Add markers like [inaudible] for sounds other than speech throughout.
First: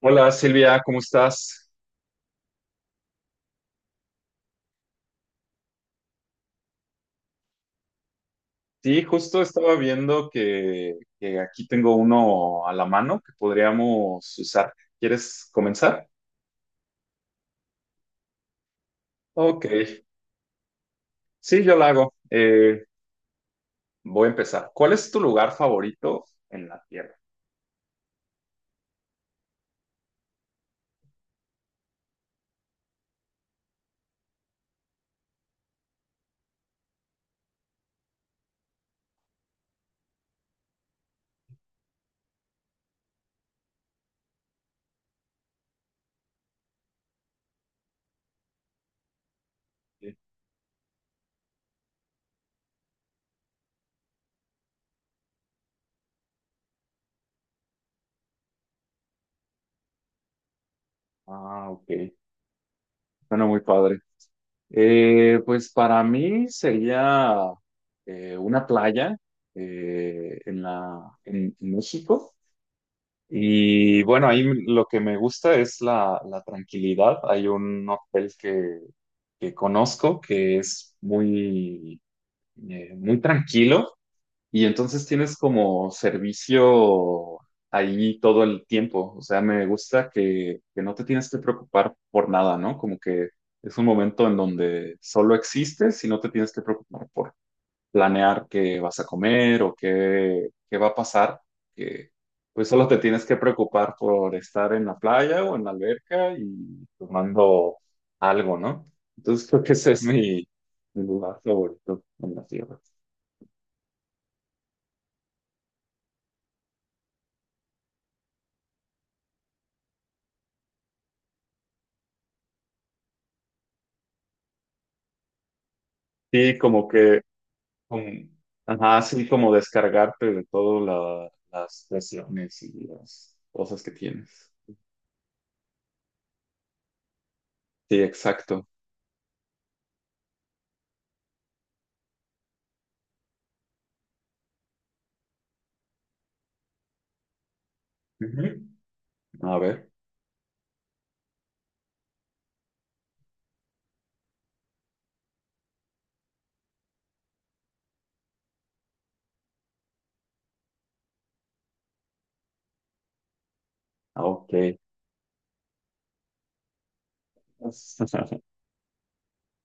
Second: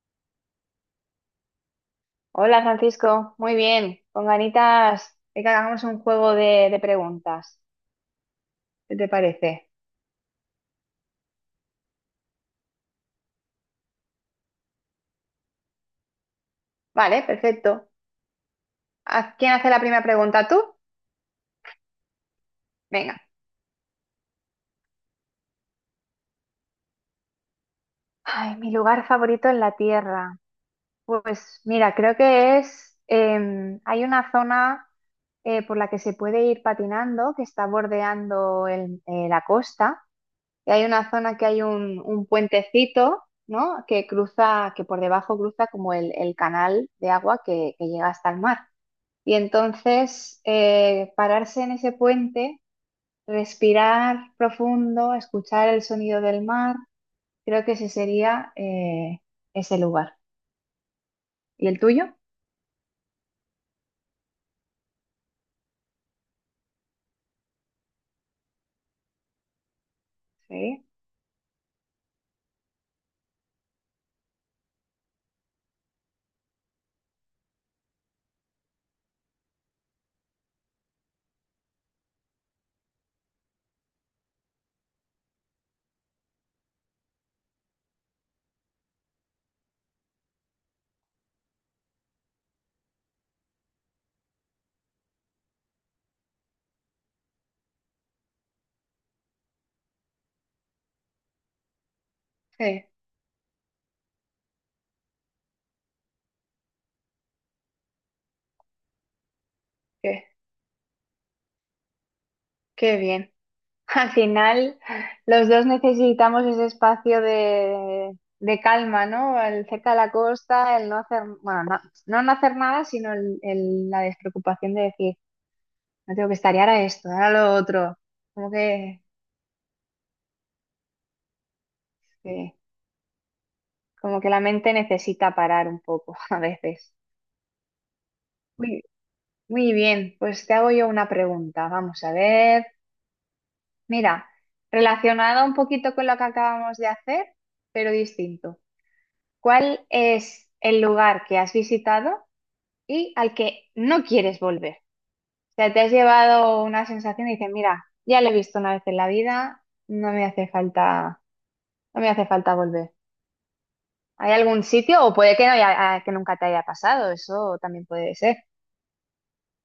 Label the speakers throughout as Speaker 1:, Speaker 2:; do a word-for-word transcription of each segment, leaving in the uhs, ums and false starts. Speaker 1: Hola Silvia, ¿cómo estás?
Speaker 2: Hola Francisco, muy bien, con ganitas de que hagamos un juego de, de preguntas. ¿Qué
Speaker 1: Sí,
Speaker 2: te
Speaker 1: justo
Speaker 2: parece?
Speaker 1: estaba viendo que, que aquí tengo uno a la mano que podríamos usar. ¿Quieres comenzar?
Speaker 2: Vale, perfecto. ¿A quién
Speaker 1: Ok,
Speaker 2: hace la primera pregunta? ¿Tú?
Speaker 1: sí, yo la hago. Eh,
Speaker 2: Venga.
Speaker 1: voy a empezar. ¿Cuál es tu lugar favorito en la Tierra?
Speaker 2: Ay, mi lugar favorito en la Tierra. Pues mira, creo que es, em, hay una zona eh, por la que se puede ir patinando, que está bordeando el- eh, la costa. Y hay una zona que hay un, un puentecito, ¿no? Que cruza, que por debajo cruza como el, el canal de agua que, que llega hasta el mar. Y
Speaker 1: Sí.
Speaker 2: entonces eh, pararse en ese puente, respirar profundo, escuchar el sonido del mar, creo que ese sería eh, ese lugar. ¿Y
Speaker 1: Ah,
Speaker 2: el tuyo?
Speaker 1: ok. Suena muy padre. Eh, pues para mí sería eh, una playa eh, en
Speaker 2: Sí,
Speaker 1: la, en en México. Y bueno, ahí lo que me gusta es la, la tranquilidad. Hay un hotel que, que conozco que es muy, eh, muy tranquilo y entonces tienes como servicio ahí todo el tiempo. O sea, me gusta que, que no te tienes que preocupar por nada, ¿no? Como que es un momento en donde solo existes y no te tienes que preocupar por planear qué vas a comer o qué, qué va a pasar, que pues
Speaker 2: sí,
Speaker 1: solo te tienes que preocupar por estar en la playa o en la alberca y tomando algo, ¿no? Entonces creo que ese es
Speaker 2: qué,
Speaker 1: mi, mi lugar favorito en la tierra.
Speaker 2: qué bien. [laughs] Al final, los dos necesitamos ese espacio de, de calma, ¿no? El cerca de la costa, el no hacer, bueno, no, no no hacer nada, sino el- el- la despreocupación de decir, no tengo que estar
Speaker 1: Sí,
Speaker 2: y ahora
Speaker 1: como
Speaker 2: esto,
Speaker 1: que,
Speaker 2: ahora lo otro.
Speaker 1: como-
Speaker 2: Como
Speaker 1: ajá,
Speaker 2: que.
Speaker 1: así como descargarte de todas las
Speaker 2: Sí.
Speaker 1: presiones y las cosas que
Speaker 2: Como que la
Speaker 1: tienes.
Speaker 2: mente necesita parar un poco [laughs] a veces.
Speaker 1: Sí, exacto.
Speaker 2: Muy, muy bien, pues te hago yo una pregunta. Vamos a ver. Mira, relacionada un poquito con lo que acabamos de hacer, pero
Speaker 1: Ujú.
Speaker 2: distinto.
Speaker 1: A
Speaker 2: ¿Cuál
Speaker 1: ver,
Speaker 2: es el lugar que has visitado y al que no quieres volver? O sea, te has llevado una sensación y dices, mira, ya lo he visto una vez en la vida, no me hace falta, no me hace falta volver.
Speaker 1: ah,
Speaker 2: ¿Hay
Speaker 1: ok.
Speaker 2: algún sitio? O puede que no haya- que nunca te haya pasado, eso también puede ser.
Speaker 1: [laughs]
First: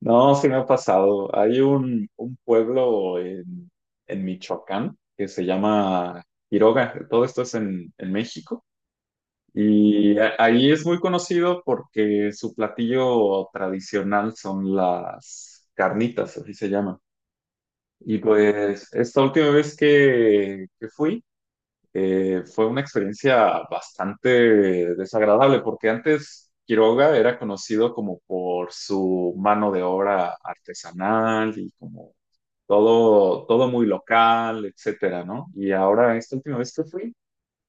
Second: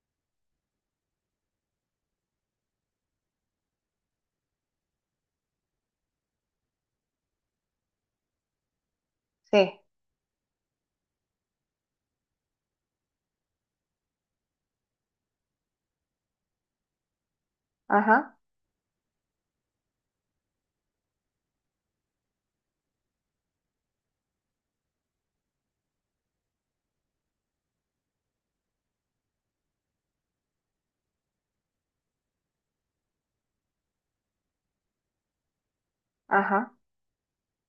Speaker 1: No, sí me ha pasado. Hay un, un pueblo en, en Michoacán que se llama Quiroga. Todo esto es en, en México.
Speaker 2: Sí.
Speaker 1: Y a- ahí es muy conocido porque su platillo tradicional son las carnitas, así se llama. Y
Speaker 2: Ajá,
Speaker 1: pues esta última vez que, que fui, eh, fue una experiencia bastante desagradable porque antes Quiroga era conocido como por su mano de obra artesanal y como todo, todo muy local, etcétera, ¿no? Y ahora, esta última vez
Speaker 2: ajá.
Speaker 1: que fui,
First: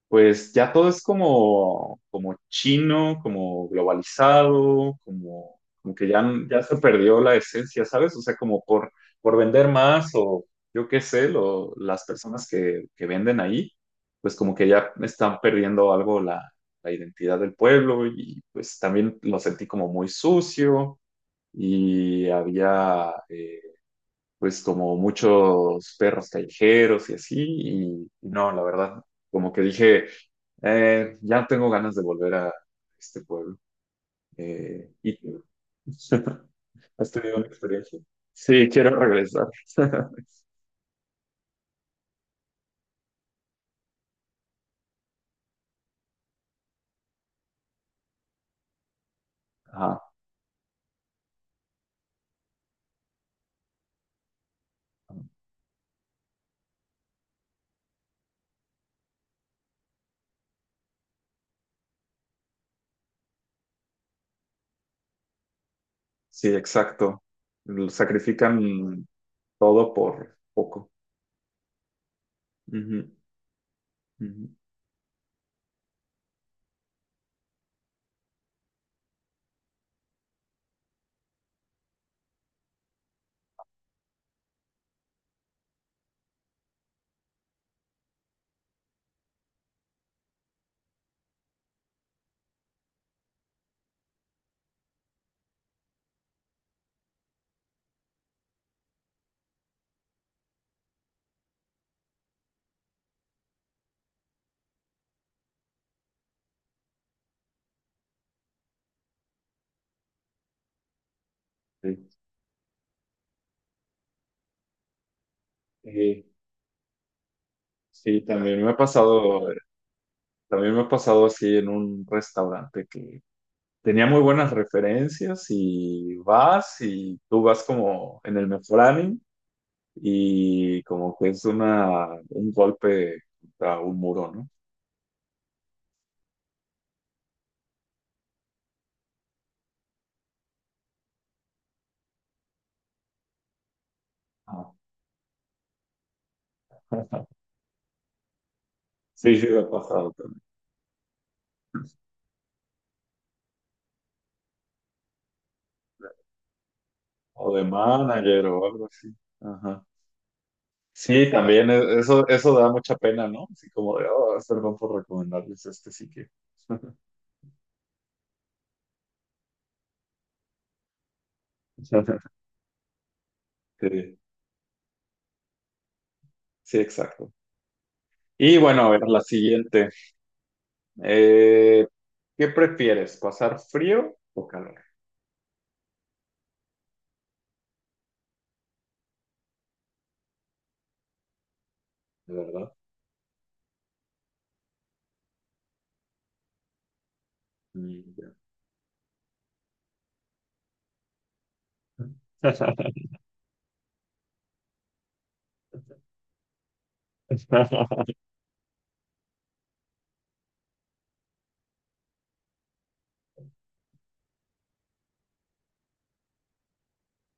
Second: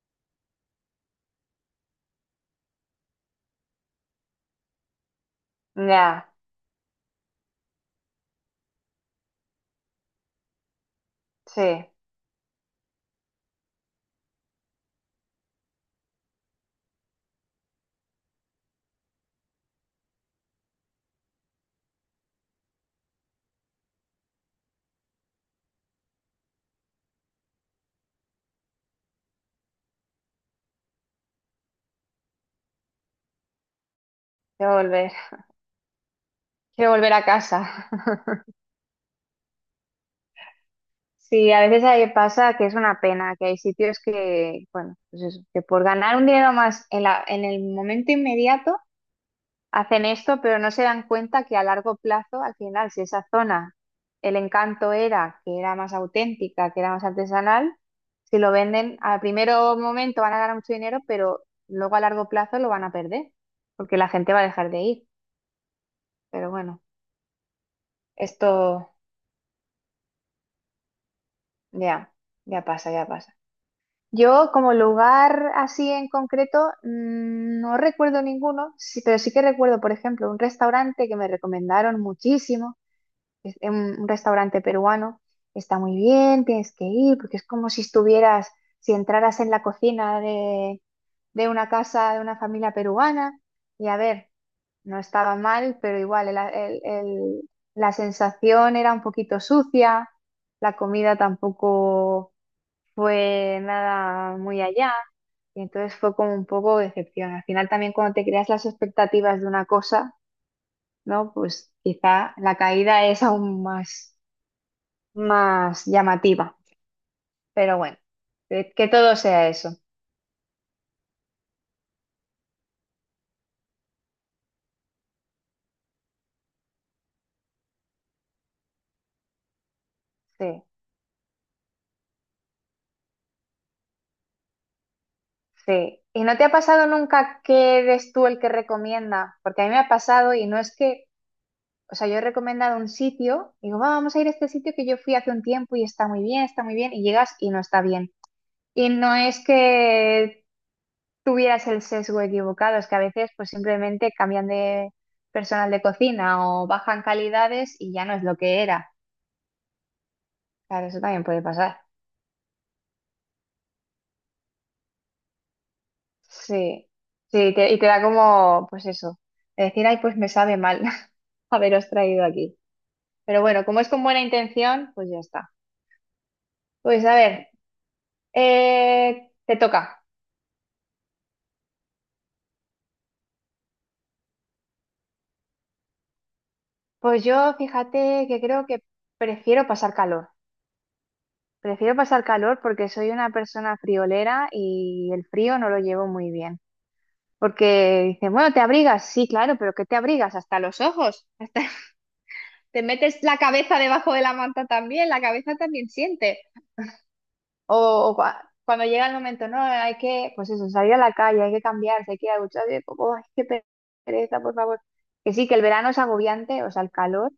Speaker 1: pues ya todo es como, como chino, como globalizado, como, como que ya,
Speaker 2: Ya,
Speaker 1: ya se perdió la esencia, ¿sabes? O sea, como por, por vender más o yo qué sé,
Speaker 2: sí,
Speaker 1: lo- las personas que, que venden ahí, pues como que ya están perdiendo algo la, la identidad del pueblo y pues también lo sentí como muy sucio y había... eh, pues como muchos perros callejeros y así, y, y no, la verdad, como que dije, eh, ya no tengo ganas de volver a este pueblo.
Speaker 2: quiero
Speaker 1: Eh,
Speaker 2: volver,
Speaker 1: y tú, [laughs]
Speaker 2: quiero
Speaker 1: ¿has
Speaker 2: volver a
Speaker 1: tenido una
Speaker 2: casa.
Speaker 1: experiencia?
Speaker 2: [laughs]
Speaker 1: Sí, quiero regresar. [laughs]
Speaker 2: Sí, a veces ahí pasa que es una pena, que hay sitios que, bueno, pues eso, que por ganar un dinero más en la, en el momento inmediato hacen
Speaker 1: Ajá,
Speaker 2: esto, pero no se dan cuenta que a largo plazo, al final, si esa zona, el encanto era que era más auténtica, que era más artesanal, si lo venden, al primero momento van a ganar mucho dinero, pero luego a largo plazo lo van a perder, porque la gente va a dejar de ir.
Speaker 1: sí,
Speaker 2: Pero bueno.
Speaker 1: exacto. Lo
Speaker 2: Esto
Speaker 1: sacrifican todo por poco.
Speaker 2: ya, ya pasa, ya
Speaker 1: Ujú,
Speaker 2: pasa.
Speaker 1: ujú,
Speaker 2: Yo como lugar así en concreto mm, no recuerdo ninguno, sí, pero sí que recuerdo, por ejemplo, un restaurante que me recomendaron muchísimo es un un restaurante peruano, está muy bien, tienes que ir, porque es como si estuvieras, si entraras en la cocina de, de una casa de una familia peruana, y a ver, no estaba mal, pero igual el- el- el- la sensación era un poquito sucia, la comida tampoco fue nada muy allá, y entonces fue como un poco decepción. Al final también cuando te creas las expectativas de una cosa, ¿no? Pues
Speaker 1: sí.
Speaker 2: quizá la caída es aún más más
Speaker 1: Eh,
Speaker 2: llamativa. Pero bueno,
Speaker 1: sí, también me
Speaker 2: que,
Speaker 1: ha
Speaker 2: que todo
Speaker 1: pasado,
Speaker 2: sea eso.
Speaker 1: también me ha pasado así en un restaurante que tenía muy buenas referencias y vas y tú vas como en el mejor ánimo
Speaker 2: Sí,
Speaker 1: y como que es una, un golpe contra un muro, ¿no?
Speaker 2: sí. ¿Y no te ha pasado nunca que eres tú el que recomienda? Porque a mí me ha pasado y no es que, o sea, yo he recomendado un sitio, digo, "Va, vamos a ir a este
Speaker 1: Ah.
Speaker 2: sitio que yo fui hace un tiempo y está muy bien, está muy bien, y llegas
Speaker 1: [laughs]
Speaker 2: y no está bien. Y no
Speaker 1: Sí,
Speaker 2: es
Speaker 1: sí, me ha pasado también.
Speaker 2: que tuvieras el sesgo equivocado, es que a veces pues simplemente cambian de personal de cocina o bajan
Speaker 1: O de
Speaker 2: calidades y ya no es lo
Speaker 1: manager
Speaker 2: que
Speaker 1: o algo
Speaker 2: era.
Speaker 1: así. Ajá.
Speaker 2: Claro, eso también
Speaker 1: Sí,
Speaker 2: puede
Speaker 1: también
Speaker 2: pasar.
Speaker 1: e- eso, eso da mucha pena, ¿no? Así como de, oh, perdón por recomendarles este sitio.
Speaker 2: Sí,
Speaker 1: [laughs]
Speaker 2: sí, y te, y te da como, pues eso, de decir, ay, pues me sabe mal [laughs] haberos traído aquí. Pero bueno, como es con
Speaker 1: Sí,
Speaker 2: buena intención, pues ya está.
Speaker 1: sí,
Speaker 2: Pues a
Speaker 1: exacto.
Speaker 2: ver,
Speaker 1: Y bueno, a ver, la
Speaker 2: eh, te
Speaker 1: siguiente.
Speaker 2: toca.
Speaker 1: Eh, ¿qué prefieres? ¿Pasar frío o calor?
Speaker 2: Pues yo fíjate que creo que prefiero pasar calor. Prefiero pasar
Speaker 1: ¿De
Speaker 2: calor
Speaker 1: verdad?
Speaker 2: porque soy una persona friolera y el frío no lo llevo muy bien.
Speaker 1: Mm,
Speaker 2: Porque dicen,
Speaker 1: ya.
Speaker 2: bueno, ¿te abrigas? Sí, claro, pero ¿qué te abrigas? Hasta los ojos, hasta [laughs] te
Speaker 1: [laughs]
Speaker 2: metes la cabeza debajo de la manta también, la cabeza también siente. O, o cua- cuando llega el momento, no, hay que, pues eso, salir a la calle, hay que cambiarse, hay que ir a ducharse, y como, ay, qué pereza, por favor. Que sí, que el verano es agobiante, o sea, el calor,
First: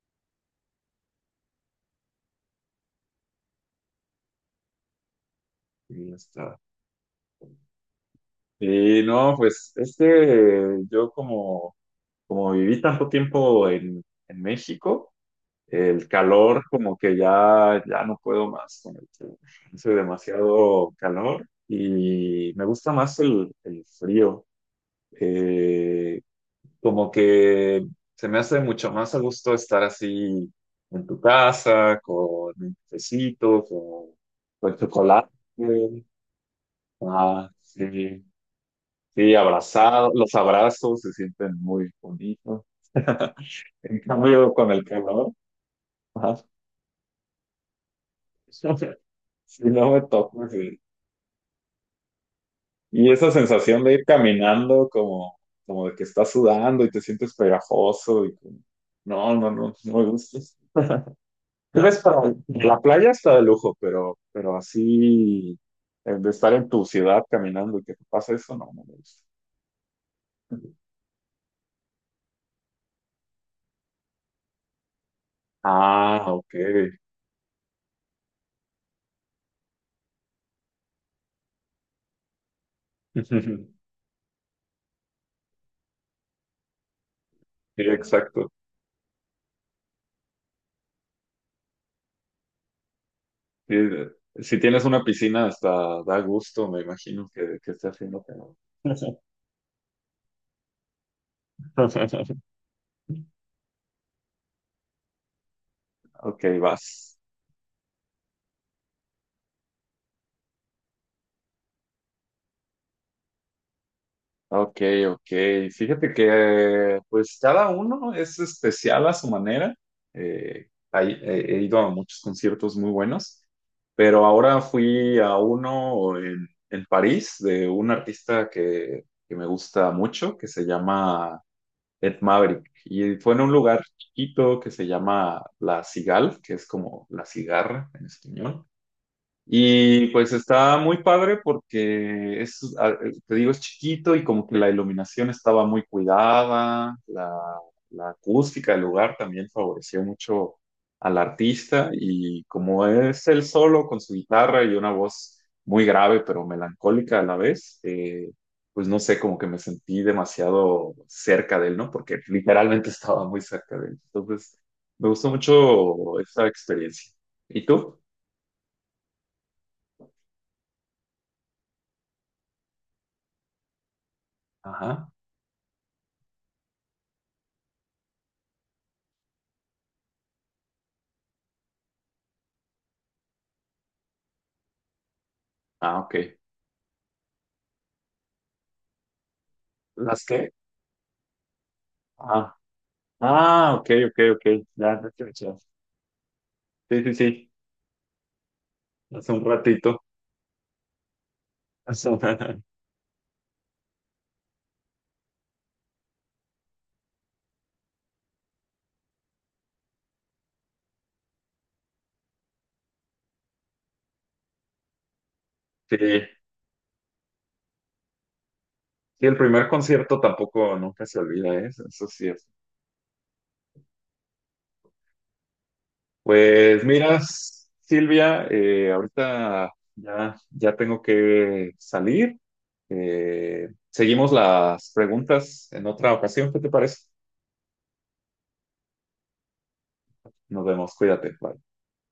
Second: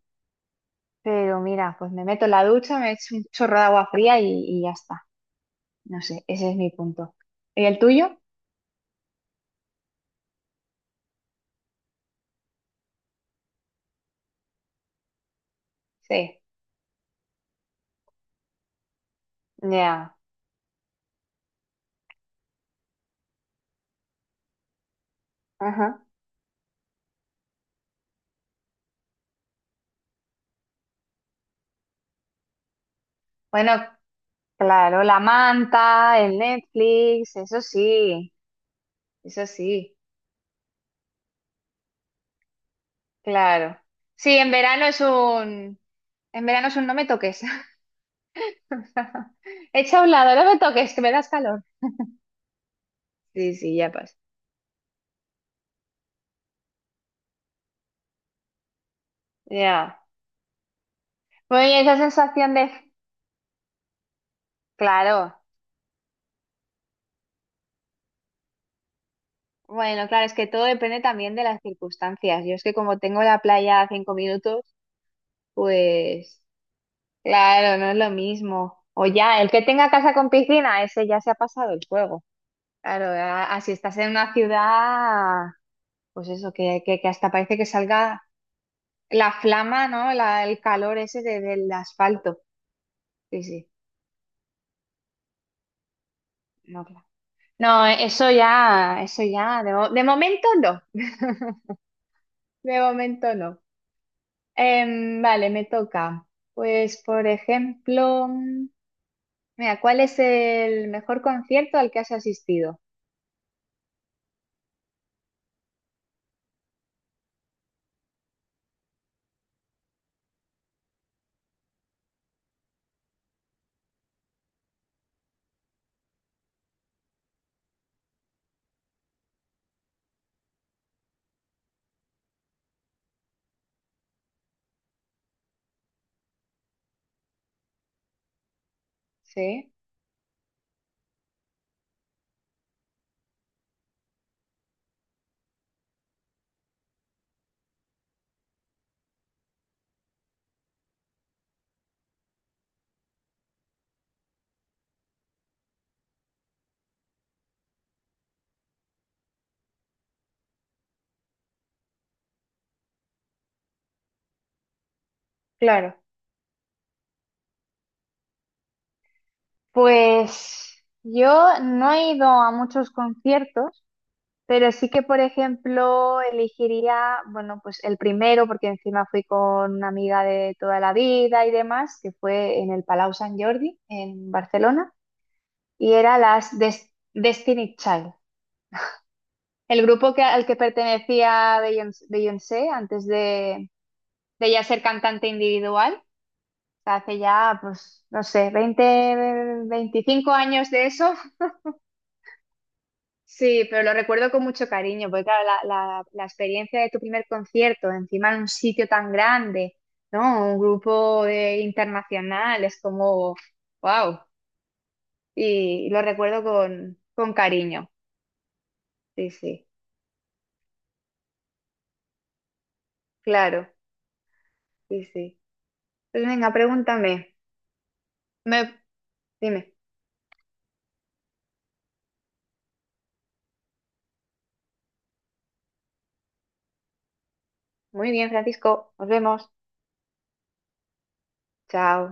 Speaker 2: pero mira, pues me meto en la ducha, me echo un chorro de agua fría y, y ya está. No
Speaker 1: Y ya
Speaker 2: sé, ese es
Speaker 1: está.
Speaker 2: mi punto. ¿Y el tuyo?
Speaker 1: Y no, pues es que yo como, como viví tanto tiempo en, en México, el
Speaker 2: Sí,
Speaker 1: calor como que ya, ya no puedo más con el calor. Hace
Speaker 2: ya.
Speaker 1: demasiado calor y me gusta más el, el frío.
Speaker 2: Ajá.
Speaker 1: Eh, como que se me hace mucho más a gusto estar así en tu casa, con un cafecito,
Speaker 2: Bueno,
Speaker 1: con, con
Speaker 2: claro, la
Speaker 1: chocolate.
Speaker 2: manta, el Netflix,
Speaker 1: Ah,
Speaker 2: eso
Speaker 1: sí,
Speaker 2: sí,
Speaker 1: sí,
Speaker 2: eso sí,
Speaker 1: abrazado, los abrazos se sienten muy bonitos. [laughs]
Speaker 2: claro.
Speaker 1: En
Speaker 2: Sí, en
Speaker 1: cambio, con el
Speaker 2: verano es
Speaker 1: calor,
Speaker 2: un,
Speaker 1: ajá,
Speaker 2: en verano es un no me toques. [laughs]
Speaker 1: [laughs] sí, no
Speaker 2: Echa
Speaker 1: me
Speaker 2: a un lado,
Speaker 1: toco.
Speaker 2: no me
Speaker 1: Sí.
Speaker 2: toques, que me das calor.
Speaker 1: Y esa
Speaker 2: Sí, sí,
Speaker 1: sensación
Speaker 2: ya
Speaker 1: de ir
Speaker 2: pasa.
Speaker 1: caminando como, como de que estás sudando y te sientes pegajoso y como, no, no, no, no
Speaker 2: Ya.
Speaker 1: me gusta.
Speaker 2: Muy bien,
Speaker 1: Creo
Speaker 2: esa
Speaker 1: para
Speaker 2: sensación de.
Speaker 1: la playa está de lujo, pero, pero
Speaker 2: Claro.
Speaker 1: así eh, de estar en tu ciudad caminando y que te pase eso, no, no me gusta.
Speaker 2: Bueno, claro, es que todo depende también de las circunstancias. Yo es que como tengo la playa a cinco minutos,
Speaker 1: Ah,
Speaker 2: pues
Speaker 1: ok.
Speaker 2: claro, no es lo mismo. O ya, el que tenga casa con piscina, ese ya se ha pasado el juego. Claro, a- así
Speaker 1: [laughs]
Speaker 2: estás en una ciudad, pues eso, que, que, que hasta parece que
Speaker 1: Sí,
Speaker 2: salga
Speaker 1: exacto.
Speaker 2: la flama, ¿no? La- el calor ese de- del asfalto. Sí, sí.
Speaker 1: Sí, de- si tienes una piscina, hasta da gusto, me
Speaker 2: No, claro.
Speaker 1: imagino que, que
Speaker 2: No,
Speaker 1: esté haciendo
Speaker 2: eso
Speaker 1: calor.
Speaker 2: ya, eso ya, de, mo- de momento no,
Speaker 1: [laughs]
Speaker 2: de momento no. Em, vale, me toca.
Speaker 1: Ok,
Speaker 2: Pues,
Speaker 1: vas.
Speaker 2: por ejemplo, mm, mira, ¿cuál es el mejor concierto al que has asistido?
Speaker 1: Ok, ok. Fíjate que pues cada uno es especial a su manera. Eh, hay- he he ido a muchos conciertos muy buenos, pero ahora fui a uno en, en París de un artista que, que me gusta mucho, que se llama Ed Maverick. Y fue en un lugar chiquito que se llama La Cigale, que es como la cigarra en español.
Speaker 2: Sí,
Speaker 1: Y pues está muy padre porque es, a- te digo, es chiquito y como que la iluminación estaba muy cuidada, la, la acústica del lugar también favoreció mucho al artista y como es él solo con su guitarra y una voz muy grave pero melancólica a la vez, eh, pues no sé, como que me sentí demasiado cerca de él, ¿no? Porque literalmente [laughs] estaba muy cerca de él. Entonces, me gustó
Speaker 2: claro.
Speaker 1: mucho esa experiencia. ¿Y tú?
Speaker 2: Pues yo no he ido a muchos conciertos, pero sí que,
Speaker 1: Ajá.
Speaker 2: por ejemplo, elegiría, bueno, pues el primero, porque encima fui con una amiga de toda la vida y demás, que fue en el Palau Sant Jordi, en Barcelona. Y
Speaker 1: Ah,
Speaker 2: era
Speaker 1: ok.
Speaker 2: las Des- Destiny Child, el grupo que,
Speaker 1: ¿Las
Speaker 2: al
Speaker 1: qué?
Speaker 2: que pertenecía Beyoncé,
Speaker 1: Ah,
Speaker 2: Beyoncé antes de,
Speaker 1: ah, ok, ok, ok.
Speaker 2: de ya ser
Speaker 1: Ya, ya, ya,
Speaker 2: cantante
Speaker 1: ya.
Speaker 2: individual. O sea,
Speaker 1: Sí, sí,
Speaker 2: hace
Speaker 1: sí.
Speaker 2: ya, pues, no sé, veinte
Speaker 1: Hace un ratito.
Speaker 2: veinticinco años de eso.
Speaker 1: Hace un- [laughs]
Speaker 2: Sí, pero lo recuerdo con mucho cariño, porque claro, la, la- la experiencia de tu primer concierto, encima en un sitio tan grande, ¿no? Un grupo de- internacional, es como, wow. Y
Speaker 1: Sí.
Speaker 2: lo recuerdo con, con cariño.
Speaker 1: Sí,
Speaker 2: Sí,
Speaker 1: el primer
Speaker 2: sí,
Speaker 1: concierto tampoco nunca se olvida, ¿eh? Eso eso sí es.
Speaker 2: claro, sí, sí. Pues venga,
Speaker 1: Pues mira,
Speaker 2: pregúntame.
Speaker 1: Silvia,
Speaker 2: Me,
Speaker 1: eh,
Speaker 2: Dime.
Speaker 1: ahorita ya, ya tengo que salir. Eh, seguimos las preguntas en otra ocasión, ¿qué te parece?
Speaker 2: Muy bien, Francisco. Nos vemos.
Speaker 1: Nos vemos, cuídate. Bye.
Speaker 2: Chao.